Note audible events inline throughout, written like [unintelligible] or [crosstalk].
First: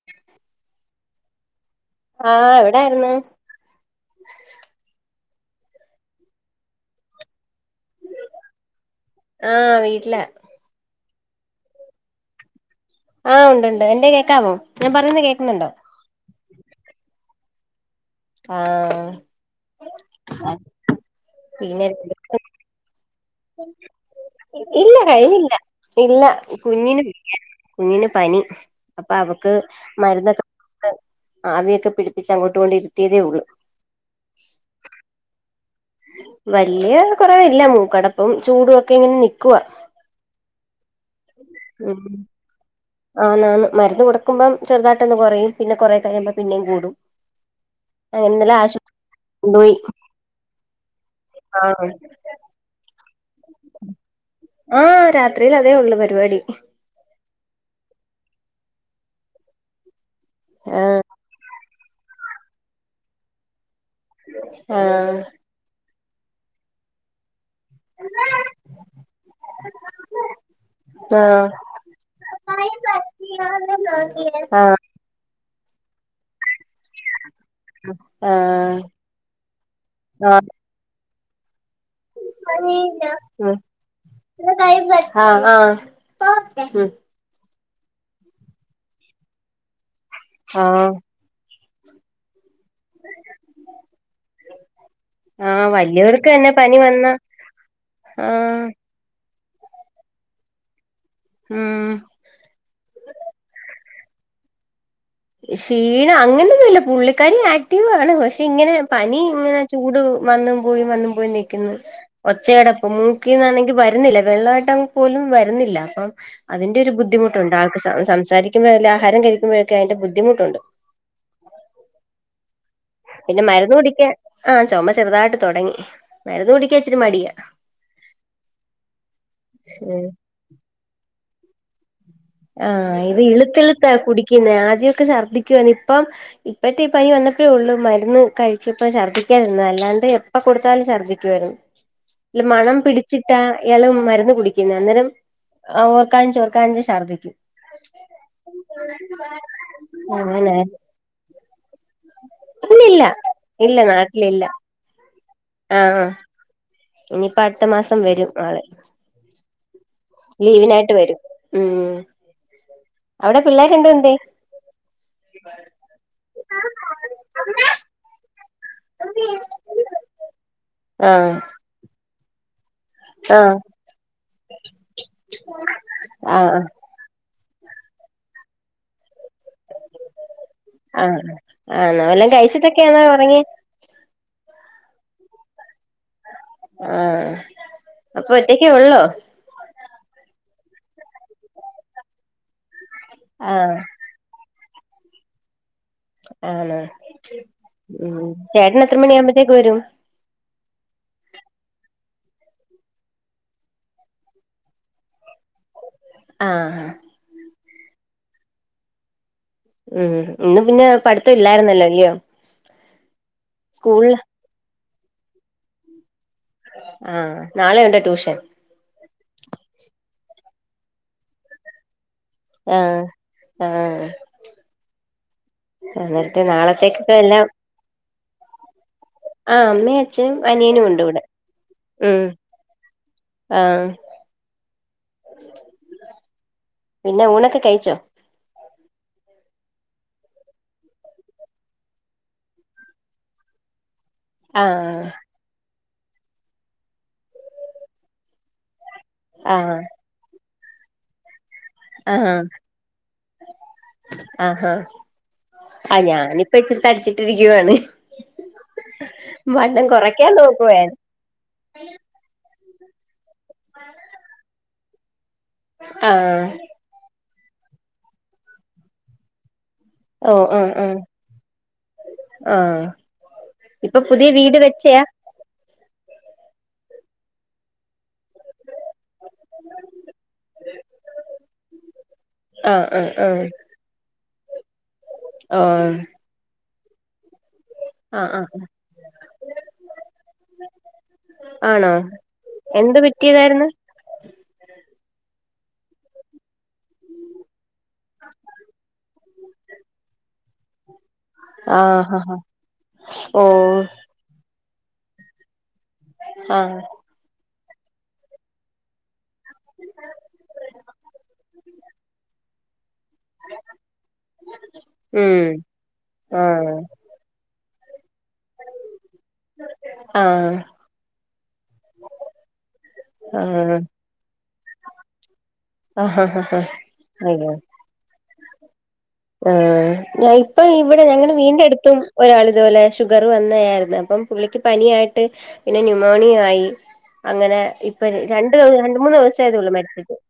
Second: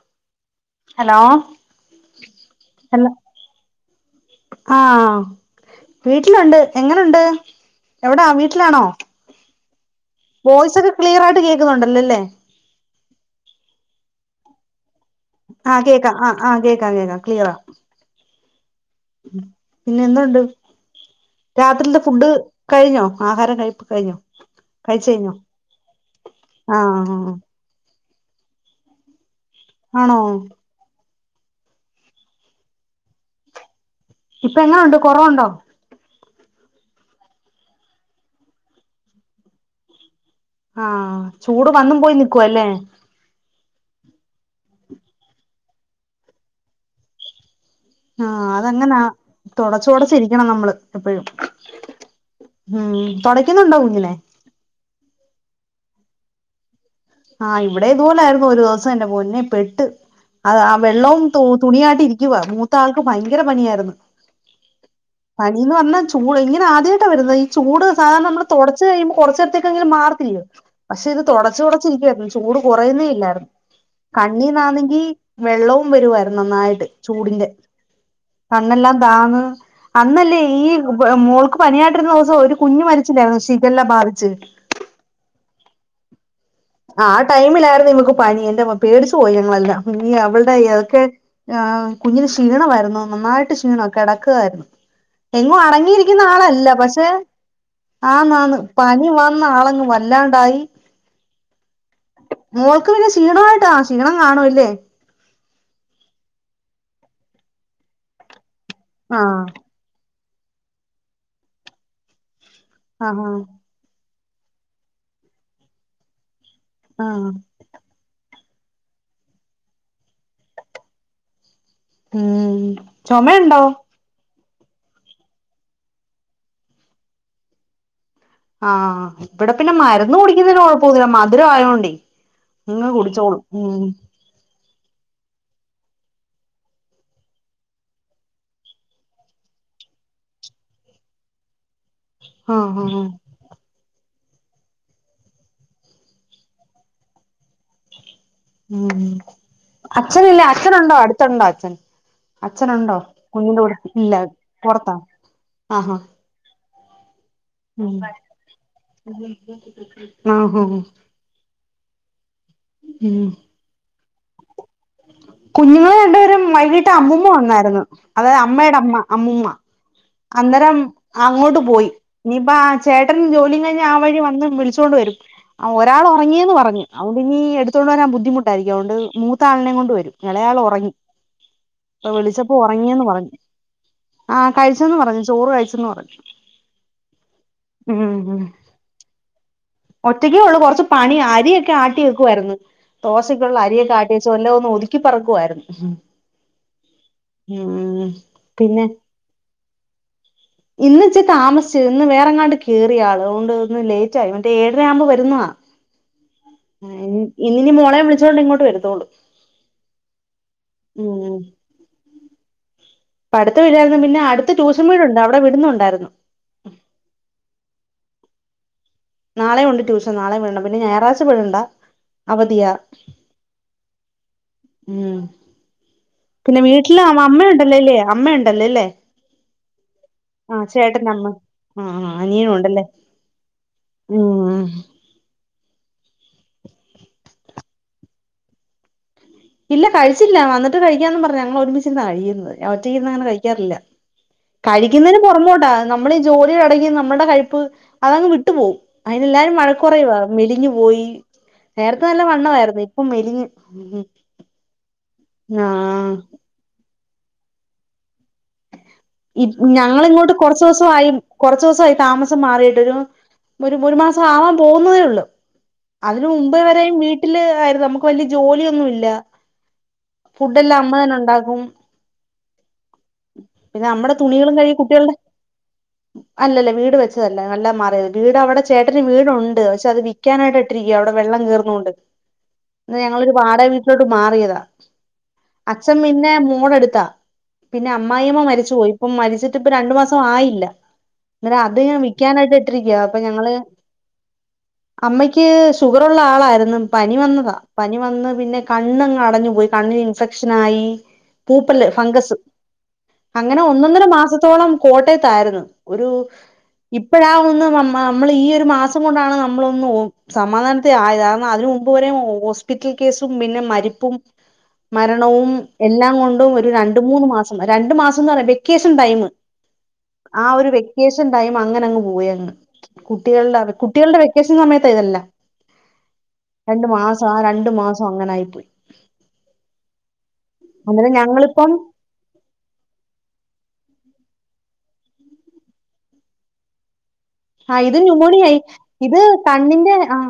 [inaudible] Hello ആഹ് hello എവിടായിരുന്നു ആഹ് വീട്ടിലുണ്ട് എങ്ങനുണ്ട് എവിടാ വീട്ടിലാണോ? ആഹ് വീട്ടിലാ വോയ്സ് ഒക്കെ ക്ലിയർ ആയിട്ട് കേൾക്കുന്നുണ്ടല്ലോല്ലേ? ആഹ് ഉണ്ട് ഉണ്ട് എന്റെ കേൾക്കാമോ ഞാൻ പറയുന്ന കേക്ക ആഹ് കേൾക്കാം ആ ആഹ് കേൾക്കാം കേൾക്കാം ക്ലിയറാ ആഹ് പിന്നെ എന്തുണ്ട്‌ പിന്നെ രാത്രില്തെ ഫുഡ് കഴിഞ്ഞോ ആഹാരം കഴിപ്പ് കഴിഞ്ഞോ ഇല്ല കഴിച്ചു കഴിഞ്ഞോ? കഴിഞ്ഞില്ല ഇല്ല കുഞ്ഞിന് ആഹ് വയ്യ ആഹ് കുഞ്ഞിന് പനി അപ്പോ അവക്ക് ആണോ മരുന്നൊക്കെ ക്ക് ആവിയൊക്കെ പിടിപ്പിച്ച് അങ്ങോട്ട് കൊണ്ട ഇരുത്തിയതേ ഉള്ളൂ ഇപ്പ എങ്ങനെയുണ്ട് കുറവുണ്ടോ? വല്യ കുറവില്ല മൂക്കടപ്പും ചൂടും ഒക്കെ ഇങ്ങനെ നിക്കുവാ ആഹ ചൂട് വന്നും പോയി നിൽക്കുവ അല്ലേ ആന്ന് ആന്ന് മരുന്ന് കൊടുക്കുമ്പം ചെറുതാട്ടൊന്ന് കുറയും പിന്നെ കുറെേ കഴയുമ്പ പിന്നെയും കൂടും അങ്ങനെ ആഹ് ഇന്നലെ ആശുപത്രി അതങ്ങനാ കൊണ്ടുപോയി തുടച്ച തുടച്ചിരിക്കണം നമ്മള് എപ്പോഴും ആഹ് ഉം തുടയ്ക്കുന്നുണ്ടോ കുഞ്ഞിനെ? ആഹ് രാത്രിൽ അതേ ഉള്ളു പരിപാടി ആഹ് ഇവിടേം ഇതുപോലൊയിരുന്നു ഒരു ദിവസം എന്റെ പൊന്നെ പെട്ട് അത് ആ ആഹ് വെള്ളവും തൂ തുണിയായിട്ട് ഇരിക്കുവ മൂത്ത ആൾക്ക് ഭയങ്കര പണിയായിരുന്നു ആഹ് പനി എന്പറഞ്ഞാൽ ചൂട് ഇങ്ങനെ ആദ്യമായിട്ടാണ് വരുന്നത് ഈ ചൂട് സാധാരണ നമ്മള് തുടച്ച് കഴിയോ കുറച്ചടത്തേക്കെങ്കിലും മാർത്തില്ലേ പക്ഷെ ഇത് ആഹ് തുടച്ച് തുട ക്കായിരുന്നു ചൂട് കുറയുന്നേ ഇല്ലായിരുന്നു കണ്ണി ആഹ് നാന്നെങ്കി വെള്ളവും വരുവായിന്നു നന്നാ ചൂടിന്റെ ആഹ് കണ്ണേല്ലാം താന്ന് അന്നല്ല ആഹ് ഈ മോൾക്ക് പനിയായിട്ടിരുന്ന ദിവസോം ഒരു കുഞ്ഞ് മരിച്ചില്ലായിരുന്നോ ശിഖല്ലാ ബാധിച്ച് ആഹ് അഹ് ഉം ആ ടൈമിലായിരുന്നു നിമക്ക് പനി എന്റെമ്മോ പേടിച്ചു പോയി ഞങ്ങളല്ലാം ഇ അവളുടെ ആഹ് അതൊക്കെ ആ കുഞ്ഞിന് ക്ഷീണമായിരുന്നു നന്നായിട്ട് ക്ഷീണമക്കെ കിടക്കുകായിരുന്നു എങ്ങും ആഹ് അടങ്ങിയിരിക്കുന്ന വലിയവർക്ക് തന്നെ ആളല്ല പനി പക്ഷെ വന്നാ ആന്നന്ന് ആഹ് പനി വ ന്നാളങ്ങ് വല്ലാണ്ടായി ഉം മോൾക്ക് പിന്നെ ക്ഷീണമായിട്ടാ? ക്ഷീണം കാണൂല്ലേ? ക്ഷീണം അങ്ങനൊന്നും ഇല്ല പുള്ളിക്കാാര് ആക്റ്റീവാണ് പക്ഷെ ഇങ്ങനെ പനി ആഹ് ഇങ്ങനെ ചൂട് വന്നും പോയി വന്നും പോയി നൽക്കുന്നു ഒച്ചടപ്പും ആഹാ മൂക്കിന്നാണെങ്കിൽ വാ വരുന്നില്ല വെള്ളമായിട്ട് പോലും വരുന്നില്ല അപ്പം അതിന്റെ ഒരു ആഹ് ബുദ്ധിമുട്ടുണ്ട് ആൾക്ക് സംസാരിക്ക ക്കുമ്പോ ആഹരം കഴുമ്പോക്ക അതിന്റെ ബുദ്ധിമുട്ടുണ്ട് ഉം പിന്നെ ചുമയുണ്ടോ മരുന്ന് കുടിക്കാൻ ആ ചുമ ചെറുതായിട്ട് തുടങ്ങി മരുന്ന് കുടിക്കാ ഇച്ചിട്ട് മടിയ ആഹ് ഇവിടെ പിന്നെ ഉം മരുന്ന് കുടിക്കുന്നതിന് കൊഴപ്പമില്ല മധുര ആയോണ്ടെ ആഹ് ഇത് ഇളുത്തിളുത്താ കുടിക്കുന്ന ആദ്യൊക്കെ ഛർദ്ദിക്കുവന്ന് ഇപ്പം ഇപ്പഴത്തെ ഈ പനി വന്നപ്പോഴേ ഉള്ളൂ മരുന്ന് കഴിച്ചപ്പ ശർദ്ദിക്കാതിരുന്നത് അല്ലാണ്ട് അപ്പ കൊടുത്താലും ശർദ്ദിക്കുവാരുന്നു ഈ മണം ആഹ് ആഹ് പിടിച്ചി ട്ട ഇളും മരുന്ന് കുടിക്കുന്നു അന്നേരും ഓർക്കാനും ചോർക്കാനും ശർദ്ദിക്കും ഉം അച്ഛനല്ലേ അങ്ങനെ അച്ഛനുണ്ടോ അടുത്തുണ്ടോ അച്ഛൻ അച്ഛനുണ്ടോ ഇല്ലില്ല കുഞ്ഞിന്റെ കൂടെ ഇല്ല പുറത്താ ആഹാ ആഹ ഇനിയിപ്പ അടുത്ത ഉം മാസം വരും ആള് [unintelligible] ലീവിനായിട്ട് വരും ഉം അവിടെ പിള്ളേരണ്ടും എന്ത്യേ കുഞ്ഞുങ്ങൾ രണ്ട്പേരും വൈകീട്ട് അമ്മമ്മ വന്നായിരുന്നു അതായത് അമ്മയുടെ അമ്മ അമ്മൂമ്മ അന്നേരം ആഹ് അങ്ങോട്ട് പോയി ഇനിപ്പോ ചേട്ടൻ ആഹ് ജോലി കഴിഞ്ഞ് ആ വഴി വന്ന് വിളിച്ചുകൊണ്ട് വരും ഒരാൾ ആഹ് ഉറങ്ങിയന്ന് പറഞ്ഞു അകൊണ്ട്നി എടുത്തൊണ്ട് വരാൻ ബുദ്ധിമുട്ടായിരിക്കുംഅതൊണ്ട് മൂത്ത ആളിനെ കൊണ്ടു വരും എളയാള് ഒ റങ്ങി ആഹ് ആഹ് ആണോ ഇപ്പ വല്ലോം വിളിച്ചപ്പോ കഴിച്ചിട്ടൊക്കെയാണോ ഉറങ്ങിയന്ന് പറഞ്ഞു ഒറങ്ങിയെ ആഹ കഴിച്ചന്ന് പറഞ്ഞു ചോറ് കഴിച്ചന്ന് പറഞ്ഞു ആഹ് ഉം അപ്പൊ ഉം ഒറ്റക്കേ ഉള്ളോ ഒറ്റക്കെ ഉള്ളൂ കുറച്ച് പണി അരിയൊക്കെ ആട്ടി വെക്കുമായിരുന്നു ദോശക്കുള്ള ആഹ് അരിയൊക്കെ ആട്ടി ച്ച് വല്ലോം ഒന്ന് ഒതുക്കി പറക്കുവായിരുന്നു ആണോ ഉം പിന്നെ ചേട്ടനെത്ര മണി ആമ്പോത്തേക്ക് വരും [inaudible] ഇന്ന് ഇച്ചി താമസിച്ച് ഇന്ന് വേറെങ്ങാണ്ട് കേറി ആള് അതുകൊണ്ട് ഇന്ന് ലേറ്റായി മറ്റേ ഏഴര ആകുമ്പോൾ വരുന്നത ആഹ് അയ് ഇന്നിനി മോളെ വിളിച്ചോണ്ട് ഇങ്ങോട്ട് വരുത്തള്ളൂ ഉം ഇന്ന് പിന്നെ ഉം പഠിത്തം ഇല്ലായിരുന്നല്ലോ അല്ലയോ പഠിത്തം ഇല്ലായിരുന്നു സ്കൂളില് പിന്നെ അടുത്ത് ട്യൂഷൻ വീടുണ്ട് അവിടെ വിടുന്നുണ്ടായിരുന്നു ആഹ് നാളെ ഉണ്ടോ ട്യൂഷൻ നാളെയും ഉണ്ട് ടൂഷൻ നാളെ വിടണം പിന്ന ഞായറഴ്ച വിടണ്ട അവധിയാ ആഹ് ആഹ് ഉം അന്നേരത്തെ പിന്നെ വീട്ടില് നാളത്തേക്കൊക്കെ എല്ലാം അമ്മയുണ്ടല്ലോ അല്ലേ അമ്മയുണ്ടല്ലോ അല്ലേ ആ അമ്മയും അച്ഛനും ആ അനിയനും ഉണ്ട് ചേട്ടന്റെ ഇവിടെ അമ്മ ആ ഉം അനിയനും ഉണ്ടല്ലേ ആഹ് ഉം പിന്നെ ഊണോക്കെ കഴിച്ചോ ഇല്ല കഴിച്ചില്ല വന്നിട്ട് കഴിക്കാന്ന് പറഞ്ഞ ഞങ്ങൾ ഒരുമിച്ചിരുന്ന കഴിക്കുന്നത് ഞാനൊറ്റക്ക് ഇരുന്ന് അങ്ങനെ കഴിക്കാറില്ല ആഹ് കഴിക്കുന്നതിന് പുറമോട്ടാ നമ്മളീ ഈ ജോലി ഇടക്ക് നമ്മുടെ കഴിപ്പ് അതങ്ങ് വിട്ടു പോകും അയിന്ല്ലാരും ആഹ് വഴക്ക് പറയുവാ മെലിഞ്ഞു പോയി നേരത്തെ നല്ല ആഹ് വണ്ണവായിരുന്നു ഇപ്പം മെലിഞ്ഞ് ആഹാ ആ ആഹ് ഞാനിപ്പ ഇച്ചിരി തടിച്ചിട്ടിരിക്കുവായാണ് ഇപ് ഞങ്ങള് ഇങ്ങോട്ട് കുറച്ചു ദിവസവായി കുറച്ച് ദിവസായി താമസം മാറിയിട്ട് ഒരു ഒരു മാസം ആവാൻ പോകുന്നതേ ഉള്ളൂ അതിന് ആഹ് മുമ്പേ വരെ വീട്ടില് ആയിരുന്നു നമുക്ക് വല്യ ജോലിയൊന്നുല്ല ഓ ആഹ് ആഹ് ആ പിന്നെ ഇപ്പൊ നമ്മുടെ പുതിയ തുണികളും വീട് കഴുകി വെച്ചയാ കുട്ടികളുടെ അല്ലല്ല വീട് വെച്ചതല്ല നല്ല മാറിയത് വീട് അവിടെ ചേട്ടന് വീടു ണ്ട് പക്ഷെ അത് വിക്കാനായിട്ട് ഇട്ടിരിക്ക അവിടെ വെള്ളം കേറുന്നൊണ്ട് ആഹ് ഞങ്ങളൊരു ആഹ് വാടക വീ ട്ടിലോട്ട് മാറിയതാ ആഹ് അച്ഛൻ പിന്നെ മോടടുത്താ പിന്നെ അ ആഹ് അമ്മായിമ്മ ആഹ് മരിച്ചു പോയി ഇപ്പം മരിച്ചിട്ട് ഇപ്പ രണ്ടു മാസം ആയില്ല എന്ന ആഹ് അത് ആണോ ഞാൻ വിക്കാനായിട്ട് എന്ത് ഇട്ടിരിക്കയാ അപ്പൊ ഞങ്ങള് പറ്റിയതായിരുന്നു അമ്മയ്ക്ക് ഷുഗറുള്ള ആളായിരുന്നു പനി വന്നതാ പനി വന്ന് പിന്നെ കണ്ണങ്ങ് അടഞ്ഞു പോയി കണ്ണിന് ഇൻഫെക്ഷനായി പൂപ്പല്ല് ആഹ് ഫംഗസ് ആഹ് അങ്ങനെ ഓഹ് ഒന്നൊന്നര മാസത്തോളം കോട്ടയത്തായിരുന്നു ഒരു ആഹ് ഇപ്പോഴാ ഒന്ന് നമ്മൾ ഈ ഒരു മാസം കൊണ്ടാണ് നമ്മളൊന്ന് ഓ സമാധാനതിലായത് കാരണം അതിന് മുമ്പ് വരെ ഹോസ്പിറ്റൽ കേസും പിന്നെ മരിപ്പും മരണവും ഉം എല്ലാം കൊണ്ടും ഒരു ആഹ് ര- മൂന്ന് മാസം രണ്ടു മാസംന്ന് പറയാ വെക്കേഷൻ ടൈം ആ ആഹ് ഒരു വെക്കേഷൻ ടൈം അങ്ങനെ അങ്ങ് പോവയങ്ങ് കുട്ടികളുടെ കുട്ടികളുടെ വെക്കേഷൻ സമയത്ത് ഇതേല്ല ആഹ് ഹാ ആഹ് രണ്ട് മാസം ആ രണ്ടു മാസം അങ്ങനെ ആയി പോയി ആ ഞ ഇപ്പ ഇവിടെ അന്നേരം ഞങ്ങ വീടിന്റെ ഞങ്ങളിപ്പം അടുത്തും ഒരാൾ ഇതുപോലെ ഷുഗർ വന്നതായിരുന്നു അപ്പം പുള്ളിക്ക് പനിയായിട്ട് പിന്നെ ന്യൂുമോണിയ ആയി അങ്ങനെ ആ ഇത് ഇപ്പൊ ന്യൂമോണിയ ആയി രണ്ടു മൂന്ന് ഇത് ദിവസ ആയതള്ളൂ കണ്ണിന്റെ മരിച്ചിട്ട് ആ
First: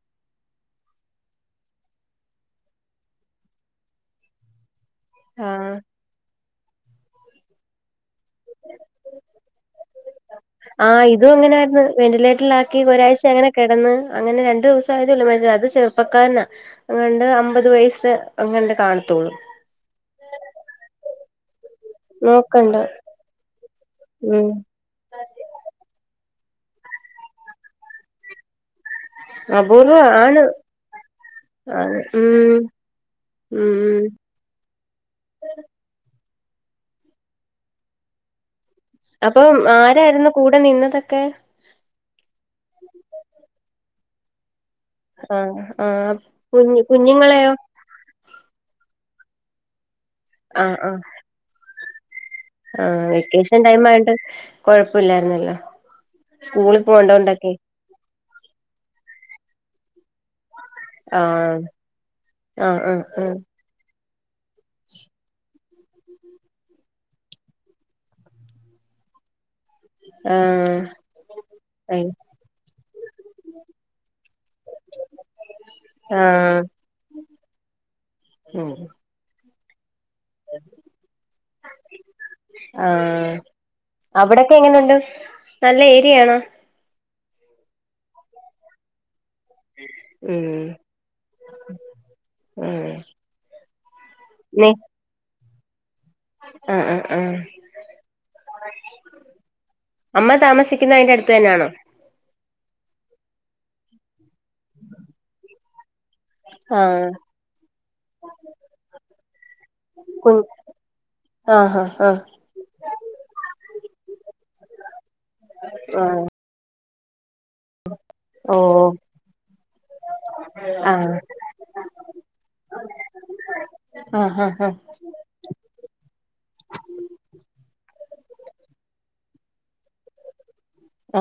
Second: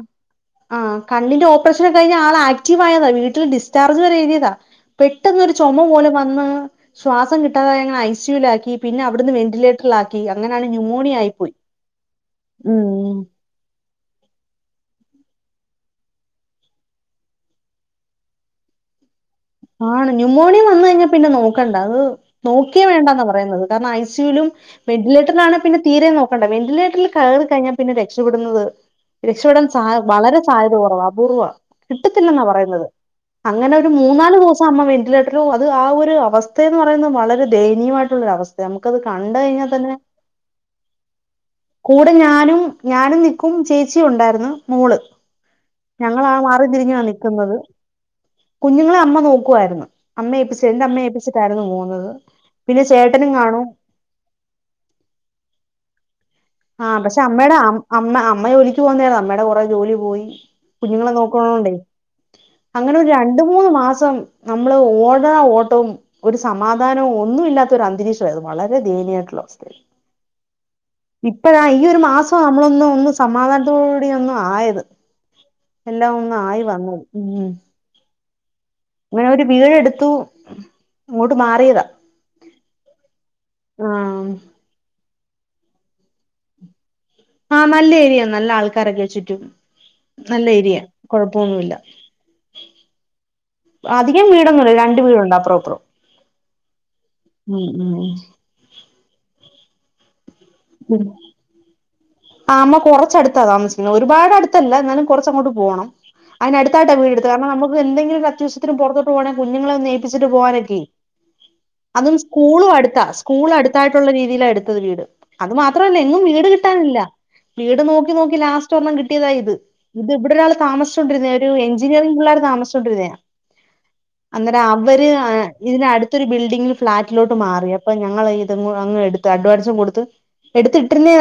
ആഹ് കണ്ണിന്റെ ഓപ്പറേഷൻ കഴിഞ്ഞ ആൾ ആക്റ്റീവയതാ വീട്ടിൽ ഡിസ്ചാർജ് വരെഴുതിയതാ പെട്ടെന്നൊരു ആഹ് ചുമ പോലെ വന്ന് ശ്വാസം കിട്ടാതങ്ങ് ഐ സി സിലാക്കി പിന്നെ അവിടുന്ന് വെന്റിലേറ്ററിലാക്കി അങ്ങനാണ് ന്യൂമോണിയ ആയി വെന്ററിലെറ്ററിൽ ക്കി ഉം ഒരാഴ്ച അങ്ങനെ കിടന്ന് അങ്ങനെ രണ്ടു ദിവസയൊള്ളു മരിച്ച അത് ചെറുപ്പക്കാരനാ അണ്ട് അമ്പത് വയസ്സ് അങ്ങണ്ട് കാണത്തുള്ളു ആണ് ന്യൂമോണിയ വന്നു കഴിഞ്ഞാ പിന്നെ നോക്കണ്ട അത് നോക്കണ്ട നോക്കിയ വേണ്ടാന്ന പറയുന്നത് കാരണം ഐ സി യുവിലും ഉം വെന്റിലേറ്ററിലാണ് പിന്നെ തീരെ നോക്കണ്ട വെന്റിലേറ്ററിൽ കയറി കഴിഞ്ഞാൽ പിന്നെ രക്ഷപ്പെടുന്നത് രക്ഷപ്പെടൻ സ അപൂർവം വളരെ ആണ് സാധ്യത കുറവ് അപൂർവം ആണ് കിട്ടത്തില്ലെന്നാ ഉം പറയുന്നത് അങ്ങനെ ഒരു ഉം മൂന്ന് നാല് ദിവസം അമ്മ വെന്റിലേറ്റർ പോും അത് ആ ഒരു അവസ്ഥയന്ന് പറയുന്നത് വളരെ ദയനീയമായിട്ടുള്ളൊര അവസ്ഥ നമുക്കത് കണ്ട അപ്പം കഴിഞ്ഞാൽ തന്നെ ആരായിരുന്നു കൂടെ നിന്നതൊക്കെ കൂടെ ഞാനും ഞാനും നിക്കും ചേച്ചിഉണ്ടായിരുന്നു മോള് ആഹ് ആഹ് ഞങ്ങാ മാറി കുഞ്ഞ് തിരിഞ്ഞാ കുഞ്ഞുങ്ങളെയോ നിക്കുന്നത് കുഞ്ഞുങ്ങളെ അമ്മ നോക്കുവായിരുന്നു അമ്മയഏൽപ്പിച്ച ആഹ് എന്റെ ആഹ് അമ്മയ ഏൽപ്പിച്ചിട്ടായിരുന്നു പോകുന്നത് പിന്നെ ആഹ് ചേട്ടനും വെക്കേഷൻ കാണും ടൈം ആണ്ട് കൊഴപ്പമില്ലായിരുന്നല്ലോ സ്കൂള ആ പക്ഷെ പോണ്ടോൊണ്ടൊക്കെ അമ്മയുടെ അമ്മ അമ്മ ജോലിക്ക് പോകന്നതാ അമ്മയുടെ കൊറെ ജോലി പോയി കുഞ്ഞുങ്ങളെ ആഹ് നോക്കണോണ്ടേ ആഹ് അങ്ങനെ ആഹ് ഒരു ആഹ് രണ്ട മൂന്ന് മാസം നമ്മള് ഓട ഓട്ടവും ഒരു സമാധാനവും ഒന്നു ഇല്ലാത്തൊ ഒരു അന്തരീക്ഷരുന്നു വളരെ ദയനീമായിട്ടുള്ള അവസ്ഥയിൽ ആഹ് ഇപ്പഴ ഈ ഒരു അയ് മാസം നമ്മളൊന്ന് ഒന്ന് സമാധാനത്തോടൂട ഒന്ന ആയത് എല്ലാം ഒന്ന് ആഹ് ആയി വന്നത് ഉം ഉം ഉം ഇങ്ങനെ ഒരു വീടെടുത്തു ഇങ്ങോട്ട് മാറിയതാ ആഹ് എങ്ങനണ്ട് നല്ല ഏരിയാണോ ആഹ് നല്ല ഏരിയ നല്ല ആൾക്കാരൊക്കെ ചുറ്റും നല്ല ഉം ഏരിയ കൊഴപ്പൊന്നുല്ല ഉം അധികം വീടൊന്നുംല്ല രണ്ട വീടുണ്ടോ അപ്പറപ്പറം അ അആഹ് അമ്മ താമസ ിക്കുന്ന അതിന്റെ അടുത്ത് തന്നെണോ ആമ്മ കൊറച്ചടുത്താ താമസിക്കുന്നത് ഒരുപാട് അടുത്തല്ല എന്നാലും കുറച്ച് അങ്ങോട്ട് പോണം അതിനടുത്തായിട്ട ആഹ് വീടെടുത്തത് കാരണം നമക്ക് എന്തെങ്കില ഒരു അത്യാവ്യത്തിന പുറത്തട്ട് പോണേ കുഞ്ഞങ്ങളെ ഒനേപ്പിച്ചി്ട്ടോക്കെ കു പോവാനൊക്കെ ആഹ് അതും ആഹ് സ്കൂളും അടുത്താ സ്കൂളും അടുത്തായിട്ടുള്ള രീതിയില എടുത്തത് വീട് അത് മാത്രല്ല എങ്ങും ആഹ് വീട് കിട്ടാനില്ല വീട് നോക്കി നോക്കി ആഹ് ലാസ്റ്റ് ഓഹ് ഒരെണ്ണം കിട്ടിയതാഇത് ഇത് ഇവിടെ ഒരാൾ ആഹ് താമിച്ചുകൊണ്ടിരുന്ന ഒരു എഞ്ചിനീറിംഗ പിള്ളർ താമിച്ചുകൊണ്ടരുന്നെയാ ആഹ് ആഹ് അന്നേര ആഹ് അവര് ഏഹ് ഇതിന് അടുത്തൊരു ബിൽഡിങ്ങിൽ ഫ്ളാറ്റിലോട്ട് മാറി അപ്പൊ ഞങ്ങൾ ഇത്ങ്ങ് എടുത്ത് അഡ്വാൻസും കൊടുത്ത്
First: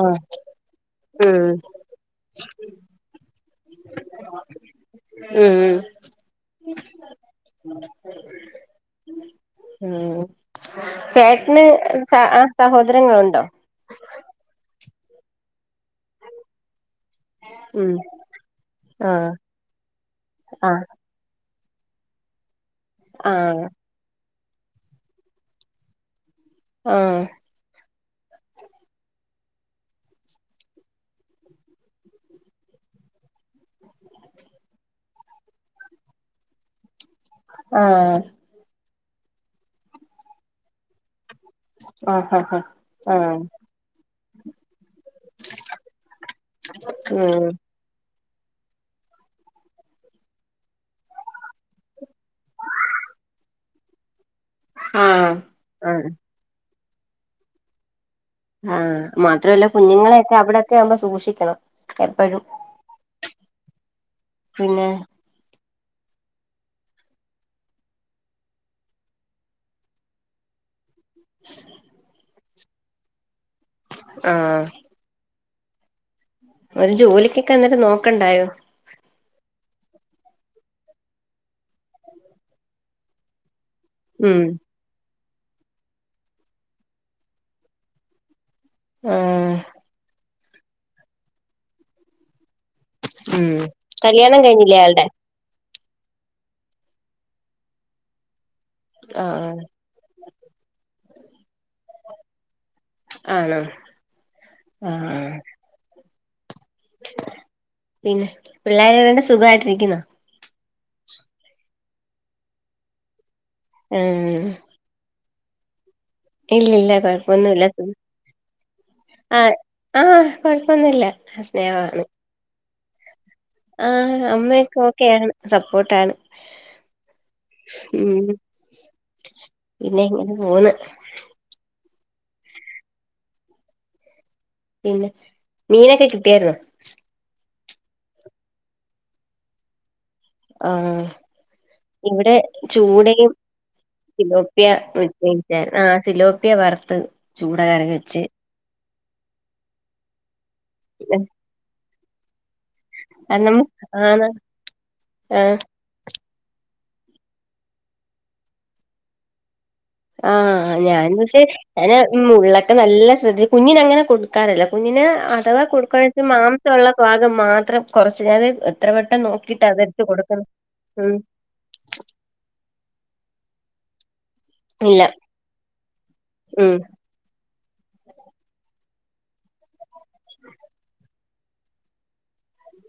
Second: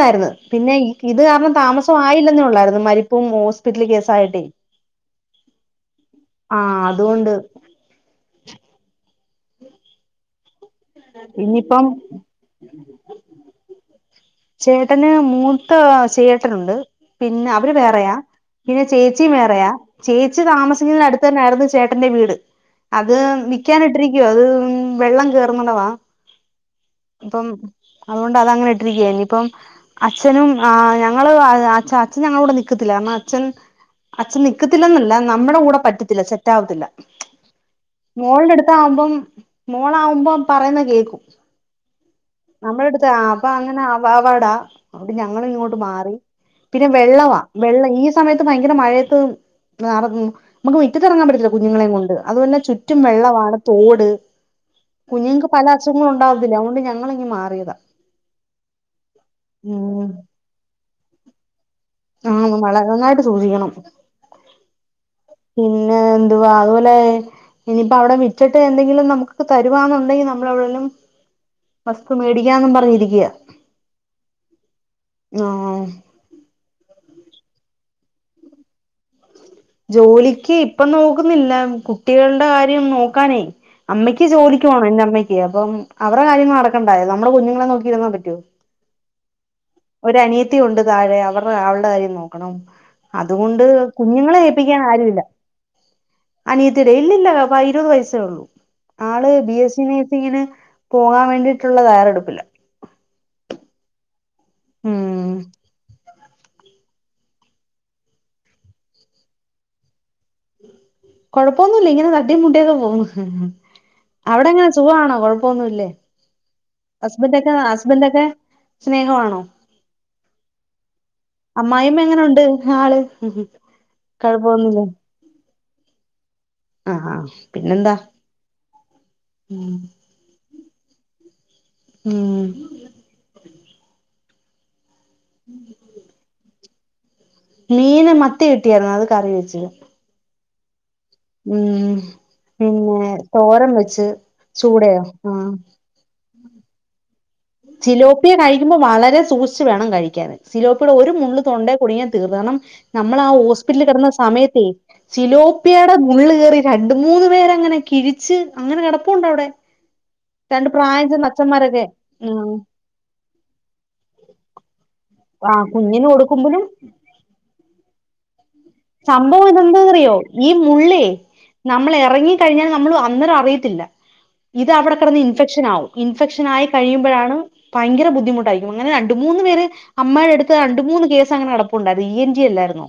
ആഹ് പിന്നെ ഇത് കാരണം ഉം താമസമായിയില്ലെന്ന ഒള്ളായിരുന്നു മരിപ്പും ഹോസ് പിറ്റല് കേസായിട്ടെ ഉം ആഹ് അതുകൊണ്ട് ഉം ചേട്ടന് ഇനിയിപ്പം ച ആഹ് സഹോദരങ്ങളുണ്ടോ? ചേട്ടന് മൂത്ത ആഹ് ചേട്ടനുണ്ട് പിന്നെ അവര് ഉം വേറെയാ പിന്നെ ആഹ് ചേച്ചിയും വേറെയാ ചേച്ചി ആഹ് താമസിക്കുന്നേനടുത്ത് തന്നെ ആരുന്നു ചേട്ടന്റെ വീട് അത് ആഹ് വിക്കാനിട്ടിരിക്കുവാ അത് ഉം വെള്ളം കേറുന്നിടെവാ ആഹ് അപ്പം അതുകൊണ്ട് അതങ്ങനെ ഇട്ടിരിക്കുവാ ഇനിയിപ്പ് ഇപ്പം അച്ഛനും ആഹ് ഞങ്ങള് അ ആഹ് അച്ഛൻ ഞങ്ങളെ കൂടെ നിക്കത്തില്ല കാരണം അച്ഛൻ അച്ഛൻ നിക്കത്തില്ലന്നല്ല നമ്മടെ കൂടെ പറ്റത്തില്ല സെറ്റാവത്തില്ല ആഹ് മോൾടെ അടുത്താവുമ്പം മോളാവുമ്പോ പറയുന്ന കേക്കും ആഹ് ആഹ് നമ്മളെ അടുത്ത് ആഹ് അപ്പൊ അങ്ങനെ ആ വാവാടാ അതുകൊണ്ട് ഞങ്ങളിങ്ങോട്ട് മാറി പിന്നെ വെള്ളവാ ഉം വെള്ള ഈ സ് ഈ സമയത്ത് ഭയങ്കര മഴയത്ത് നറഞ്ഞ് നമ്മക്ക് മിറ്റത്തെറങ്ങാൻ പറ്റത്തില്ല കുഞ്ഞുങ്ങളെയും കൊണ്ട് അതുപോലെ ചുറ്റും വെള്ളവാണ് തോട് ആഹ് കുഞ്ഞുങ്ങക്ക് പല ആഹ് അസുഖങ്ങളും ഒണ്ടാവത്തില്ലെ അതുകൊണ്ട് ഞങ്ങളിങ്ങ് മാറിയതാ ആഹ് മാത്രല്ല ഉം കുഞ്ഞുങ്ങളെയൊക്കെ അവിടെക്കെ ആവുമ്പോ സൂക്ഷിക്കണം എപ്പഴും ങ്ങളെ നന്നായിട്ട് സൂക്ഷിക്കണം പിന്നെ പിന്നെ എന്തുവാ അതുപോലെ ഇനിയിപ്പ അവിടെ വിറ്റിട്ട് എന്തെങ്കിലും നമ്മക്കൊക്കെ തരുവാന്നൊണ്ടെങ്കി നമ്മള് എവിടെലും വസ്തു മേടിക്കാന്നും പറഞ്ഞിരിക്കാ ആഹ് ആഹ് ഒരു ജോലിക്കൊക്കെ അന്നാരം നോക്കണ്ടായോ ജോലിക്ക് ഇപ്പം നോക്കുന്നില്ല കുട്ടികളുടെ കാര്യം നോക്കാനേ അമ്മയ്ക്ക് ഉം ജോലിക്കു പോണം എന്റെമ്മയ്ക്ക് അപ്പം അവരെ കാര്യങ്ങൾ നടക്കണ്ടായോ നമ്മടെ കുഞ്ഞുങ്ങളെ നോക്കി ഇരുന്നാ പറ്റോ ആഹ് ഒരനിയത്തി ഒണ്ട് താഴെ അവര്ടെ അവൾടെ കാര്യം നോക്കണം ഉം അതുകൊണ്ട് കല്യാണം കുഞ്ഞുങ്ങളെ കഴിഞ്ഞില്ലേ ഏപ്പിക്കാൻ അയാൾടെ ആരുല്ല അനിയത്തിയിടെ ഇല്ലില്ല പ ഇരുപത് വയസ്സേ ഒള്ളൂ ആള് ബി ആഹ് എസ് സി നഴ്സിങ്ങിന് പോകാൻ വേണ്ടിയിട്ടുള്ള തയ്യാറെടുപ്പിലാ ആണോ ആഹ് ഉം ആഹ് പിന്നെ പിള്ളേരെകൊണ്ട് സുഖായിട്ടിരിക്കുന്നോ കൊഴപ്പൊന്നുല്ല ഇങ്ങനെ തട്ടി മുട്ടിയൊക്കെ പോന്നു ഉം അവിടെങ്ങനെ സുഖാണോ കൊഴപ്പൊന്നുല്ലേ ഇല്ലില്ല ഹസ്ബൻ്റൊക്കെ കൊഴപ്പൊന്നുല്ല സു ഹസ്ബൻ്റൊക്കെ സ്നേഹവാണോ ആഹ് ആഹ് കൊഴപ്പൊന്നുല്ല അമ്മായി അമ്മ സ്നേഹമാണ് എങ്ങനൊണ്ട്? നാള് ആഹ് അമ്മയൊക്കെ ഓക്കെയാണ് സപ്പോർട്ടാണ് ആ ആ പിന്നെന്താ ഉം പിന്നെയിങ്ങനെ പോന്ന് ഉം ഉം പിന്നെ മീനൊക്കെ കിട്ടിയായിരുന്നോ? മീന് മത്തി കിട്ടിയാരുന്നു അത് കറി വെച്ച്. ആഹ് ഉം ഇവിടെ പിന്നെ ചൂടയും തോരൻ വെച്ച് സിലോപ്യ ചൂടയോ ആ [unintelligible] ആഹ് സിലോപ്യ വറത്ത് ചിലോപ്പിയ കഴി ക്കുമ്പോ വളരെ സൂക്ഷിച്ച് വേണം കഴിക്കാന് സിലോപ്പിയേടെ ഒരു മുള്ള് തൊണ്ടേ കുടുങ്ങിയാൽ തീർന്ന് കാരണം നമ്മളാ കാരണം ഹോസ്പിറ്റലിൽ കെടന്ന ആണ് സമയത്തെ ആ സിലോപ്യ മുള്ള് കേറി രണ്ട് മൂന്ന് പേരങ്ങനെ കിഴിച്ച് അങ്ങനെ കെടപ്പുണ്ട് അവ്ടെ ആഹ് ഞാൻ പക്ഷെ ഞാന് ഉം മുള്ളെക്കെ നല്ല ശ്രദ്ധിച്ച് കുഞ്ഞിന് അങ്ങനെ കൊടുക്കാറില്ല. കുഞ്ഞിന് ആ അഥവാ കുഞ്ഞിന് കൊടുക്കാണെങ്കി കൊടുക്കുമ്പോഴും മാംസള്ള ഭാഗം മാത്രം കൊർച്ച് ഞാന് സംഭവം ഇതെന്താന്നറിയോ ഈ മുള്ളേ ഉം നമ്മള് എറങ്ങി കഴിഞ്ഞാ നമ്മള് അന്നേരം അറിയത്തില്ല ഇത് അവടെ ഇല്ല കെടന്ന് ഇൻഫെക്ഷൻ ആവും ഇൻഫെക്ഷൻ ആയി ഉം കഴിയുമ്പഴാണ് ഭയങ്കര ബുദ്ധിമുട്ടായിരിക്കും അങ്ങനെ രണ്ട് മൂന്ന് പേര് അമ്മയുടെ അടുത്ത് രണ്ട് മൂന്ന് കേസ് അങ്ങനെ കെടപ്പുണ്ടായിരുന്നു ഇ എൻ ടി അല്ലായിരുന്നോ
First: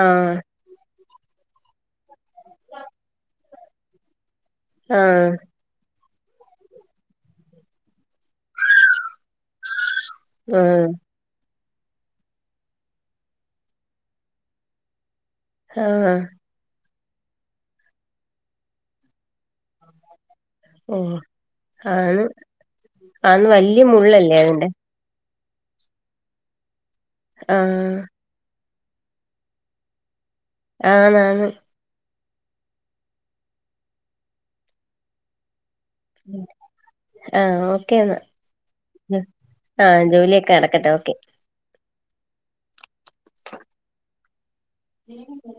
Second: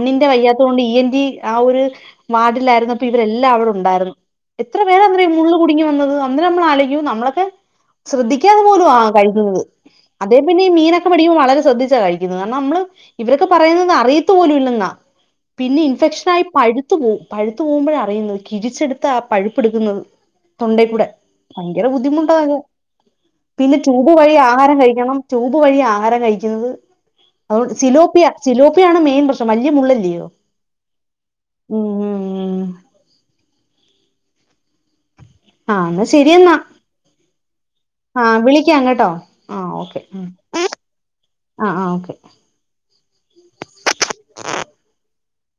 ആ വയ്യാത്തോണ്ട് ഇ എൻ ടി ആ ഒരു വാർഡിലായിരുന്നപ്പൊ ഇവരെല്ലാം അവടെ ഉണ്ടായിരുന്നു എത്ര ആ പേരാന്നറിയോ മുള്ള് കുടുങ്ങി വന്നത് അന്നേരം നമ്മള് ആലോയ്ക്കും നമ്മളൊക്കെ ശ്രദ്ധിക്കാത പോലും ആ കഴിക്കുന്നത് അതേ ആ പിന്നെ ഈ മീനൊക്കെ മേടിക്കുമ്പൊ വളരെ ശ്രദ്ധിച്ചാ കഴിക്കുന്നത്. നമ്മള് ഇവരൊക്കെ പറഴുന്നത് അറിയത്ത്പോലും ഇല്ല ന്ന പിന്നെ ആ ഇൻഫെക്ഷനായി പഴുത്ത് പോവും പഴുത്ത് പോകുമ്പഴാ അറിയുന്ന [unintelligible] ച്ചെടുത്ത ആ പഴു പ്പ് എടുക്കുന്നത് തൊണ്ടേ ഓ കൂടെ ഭയങ്കര ആണ് ബുദ്ധിമുട്ടാ അത് ആന്ന് പിന്നെ വല്യ ട്യൂബ് വഴി മുള്ളല്ലേ അതിന്റെ ആഹാരം കഴിക്കണം ട്യൂബ് വഴി ആഹാരം കഴിക്കുന്നത് ആ അതുകൊണ്ട് സിലോപ്പിയ സിലോപ്പിയാണ് മെയിൻ പ്രശ് വല്യ മുള്ളല്ലി യോ ആ മാങ്ങും ഉം ഉം ഉം ഉം ആഹ് ന്നാ ശരി എന്നാ ആ ഓക്കെ ആ എന്നാ വിളിക്കാം കേട്ടോ ആ ഓക്കെ ജോലിയൊക്കെ നടക്കട്ടെ ഓക്കെ ആ ആ ഓക്കെ ഉ [unintelligible]